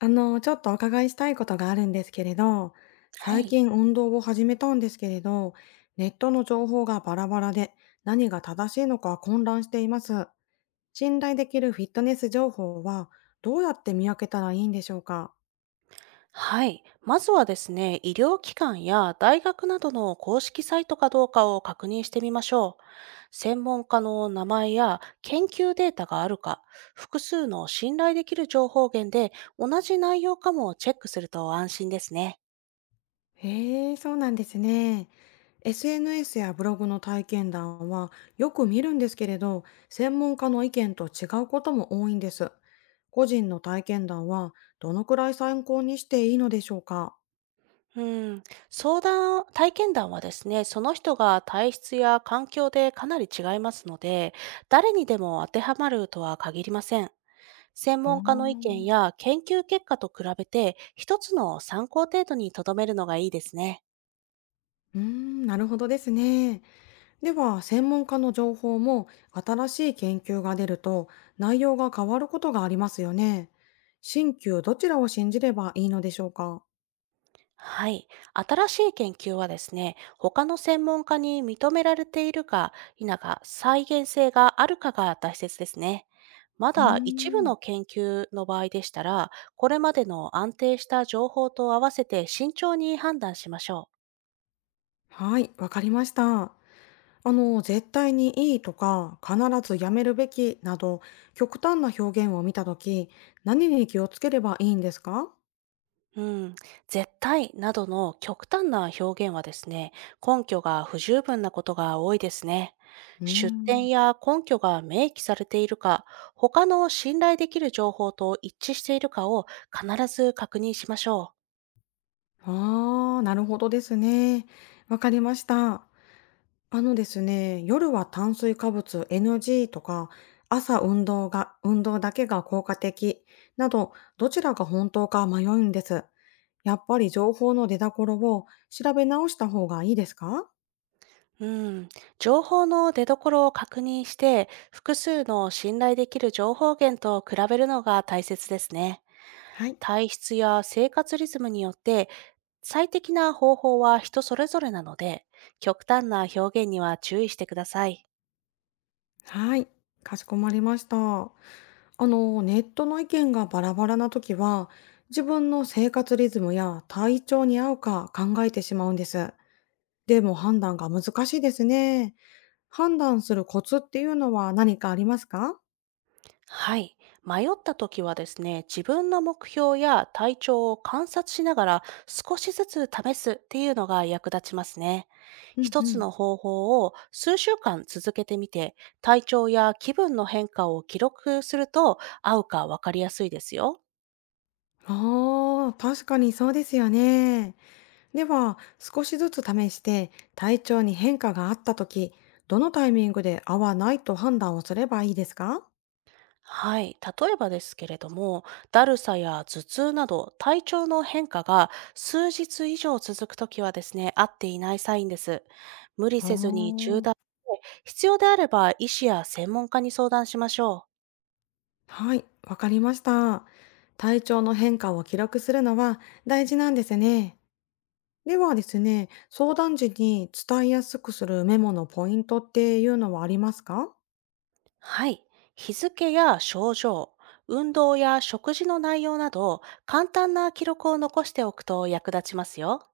ちょっとお伺いしたいことがあるんですけれど、は最い。近運動を始めたんですけれど、ネットの情報がバラバラで何が正しいのか混乱しています。信頼できるフィットネス情報はどうやって見分けたらいいんでしょうか？はい。まずはですね、医療機関や大学などの公式サイトかどうかを確認してみましょう。専門家の名前や研究データがあるか、複数の信頼できる情報源で同じ内容かもチェックすると安心ですね。へえ、そうなんですね。SNS やブログの体験談はよく見るんですけれど、専門家の意見と違うことも多いんです。個人の体験談はどのくらい参考にしていいのでしょうか？うん、相談、体験談はですね、その人が体質や環境でかなり違いますので、誰にでも当てはまるとは限りません。専あ門家の意あ、見や研究結果と比べて、一つの参考程度にとどめるのがいいですね。なるほどですね。では、専門家の情報も新しい研究が出ると内容が変わることがありますよね。新旧どちらを信じればいいのでしょうか。はい。新しい研究はですね、他の専門家に認められているか否か、再現性があるかが大切ですね。まうーだ一部ん、の研究の場合でしたら、これまでの安定した情報と合わせて慎重に判断しましょう。はい、わかりました。絶対にいいとか、必ずやめるべきなど、極端な表現を見たとき、何に気をつければいいんですか？うん、絶対などの極端な表現はですね、根拠が不十分なことが多いですね。うー出ん。典や根拠が明記されているか、他の信頼できる情報と一致しているかを必ず確認しましょああ、なるほどですね。わかりました。あのですね、夜は炭水化物 NG とか、朝運動が、運動だけが効果的など、どちらが本当か迷うんです。やっぱり情報の出所を調べ直した方がいいですか？う。うん、情報の出所を確認して、複数の信頼できる情報源と比べるのが大切ですね。はい。体質や生活リズムによって最適な方法は人それぞれなので、極端な表現には注意してください。はい、かしこまりました。ネットの意見がバラバラな時は、自分の生活リズムや体調に合うか考えてしまうんです。でも判断が難しいですね。判断するコツっていうのは何かありますか？はい。迷った時はですね、自分の目標や体調を観察しながら少しずつ試すっていうのが役立ちますね。うんう一つん。の方法を数週間続けてみて、体調や気分の変化を記録すると合うかわかりやすいですよ。ああ、確かにそうですよね。では、少しずつ試して体調に変化があった時、どのタイミングで合わないと判断をすればいいですか？はい。例えばですけれども、だるさや頭痛など体調の変化が数日以上続くときはですね、合っていないサインです。無理あせずに中あ。断して、必要であれば医師や専門家に相談しましょう。はい、わかりました。体調の変化を記録するのは大事なんですね。ではですね、相談時に伝えやすくするメモのポイントっていうのはありますか？はい。日付や症状、運動や食事の内容など、簡単な記録を残しておくと役立ちますよ。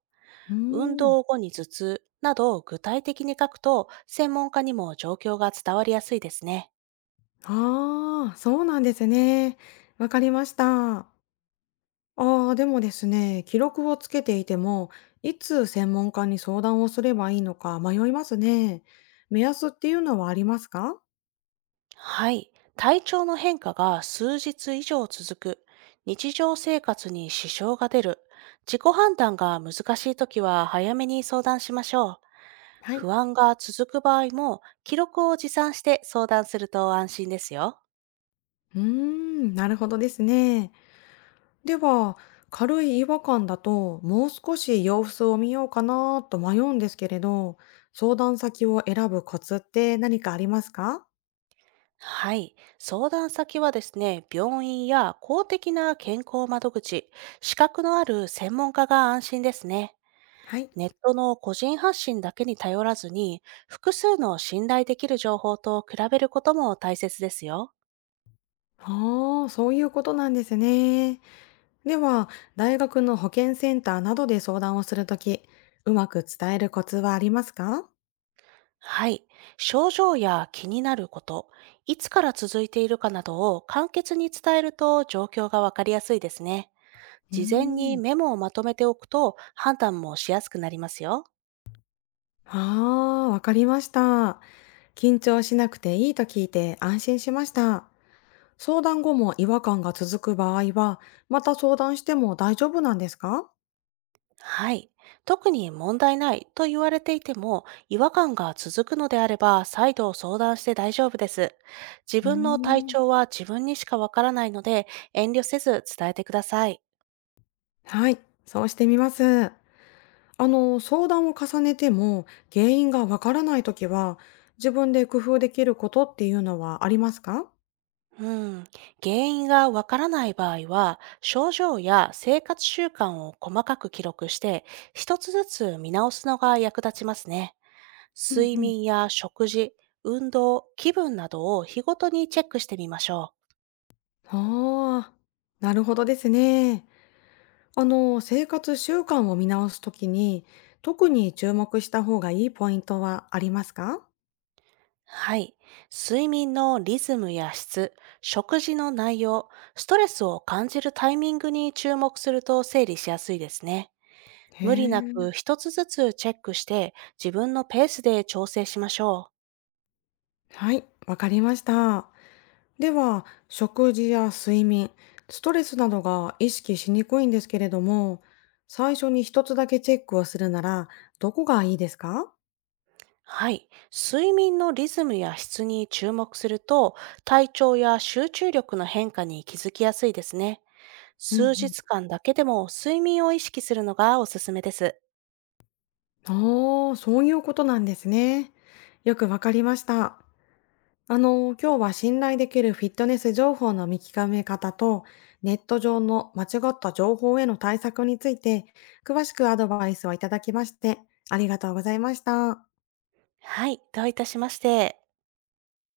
うー運ん。動後に頭痛などを具体的に書くと、専門家にも状況が伝わりやすいですね。ああ、そうなんですね。わかりました。ああ、でもですね、記録をつけていても、いつ専門家に相談をすればいいのか迷いますね。目安っていうのはありますか？はい。体調の変化が数日以上続く。日常生活に支障が出る。自己判断が難しいときは早めに相談しましょう。はい。不安が続く場合も記録を持参して相談すると安心ですよ。うーん、なるほどですね。では、軽い違和感だと、もう少し様子を見ようかなと迷うんですけれど、相談先を選ぶコツって何かありますか？はい。相談先はですね、病院や公的な健康窓口、資格のある専門家が安心ですね。はい。ネットの個人発信だけに頼らずに、複数の信頼できる情報と比べることも大切ですよ。ああ、そういうことなんですね。では、大学の保健センターなどで相談をするとき、うまく伝えるコツはありますか？はい。症状や気になること、いつから続いているかなどを簡潔に伝えると状況がわかりやすいですね。うー事前にん、メモをまとめておくと判断もしやすくなりますよ。ああ、わかりました。緊張しなくていいと聞いて安心しました。相談後も違和感が続く場合は、また相談しても大丈夫なんですか？はい。特に問題ないと言われていても、違和感が続くのであれば、再度相談して大丈夫です。自うー分の体ん、調は自分にしかわからないので、遠慮せず伝えてください。はい、そうしてみます。相談を重ねても原因がわからないときは、自分で工夫できることっていうのはありますか？うん。原因がわからない場合は、症状や生活習慣を細かく記録して、一つずつ見直すのが役立ちますね。う睡ん。眠や食事、運動、気分などを日ごとにチェックしてみましょう。ああ、なるほどですね。生活習慣を見直すときに、特に注目した方がいいポイントはありますか？はい。睡眠のリズムや質、食事の内容、ストレスを感じるタイミングに注目すると整理しやすいですね。へ無理なえ。く一つずつチェックして自分のペースで調整しましょう。はい、わかりました。では、食事や睡眠、ストレスなどが意識しにくいんですけれども、最初に一つだけチェックをするなら、どこがいいですか？はい。睡眠のリズムや質に注目すると体調や集中力の変化に気づきやすいですね。うんう数ん。日間だけでも睡眠を意識するのがおすすめです。ああ、そういうことなんですね。よくわかりました。今日は信頼できるフィットネス情報の見極め方と、ネット上の間違った情報への対策について、詳しくアドバイスをいただきまして、ありがとうございました。はい。どういたしまして。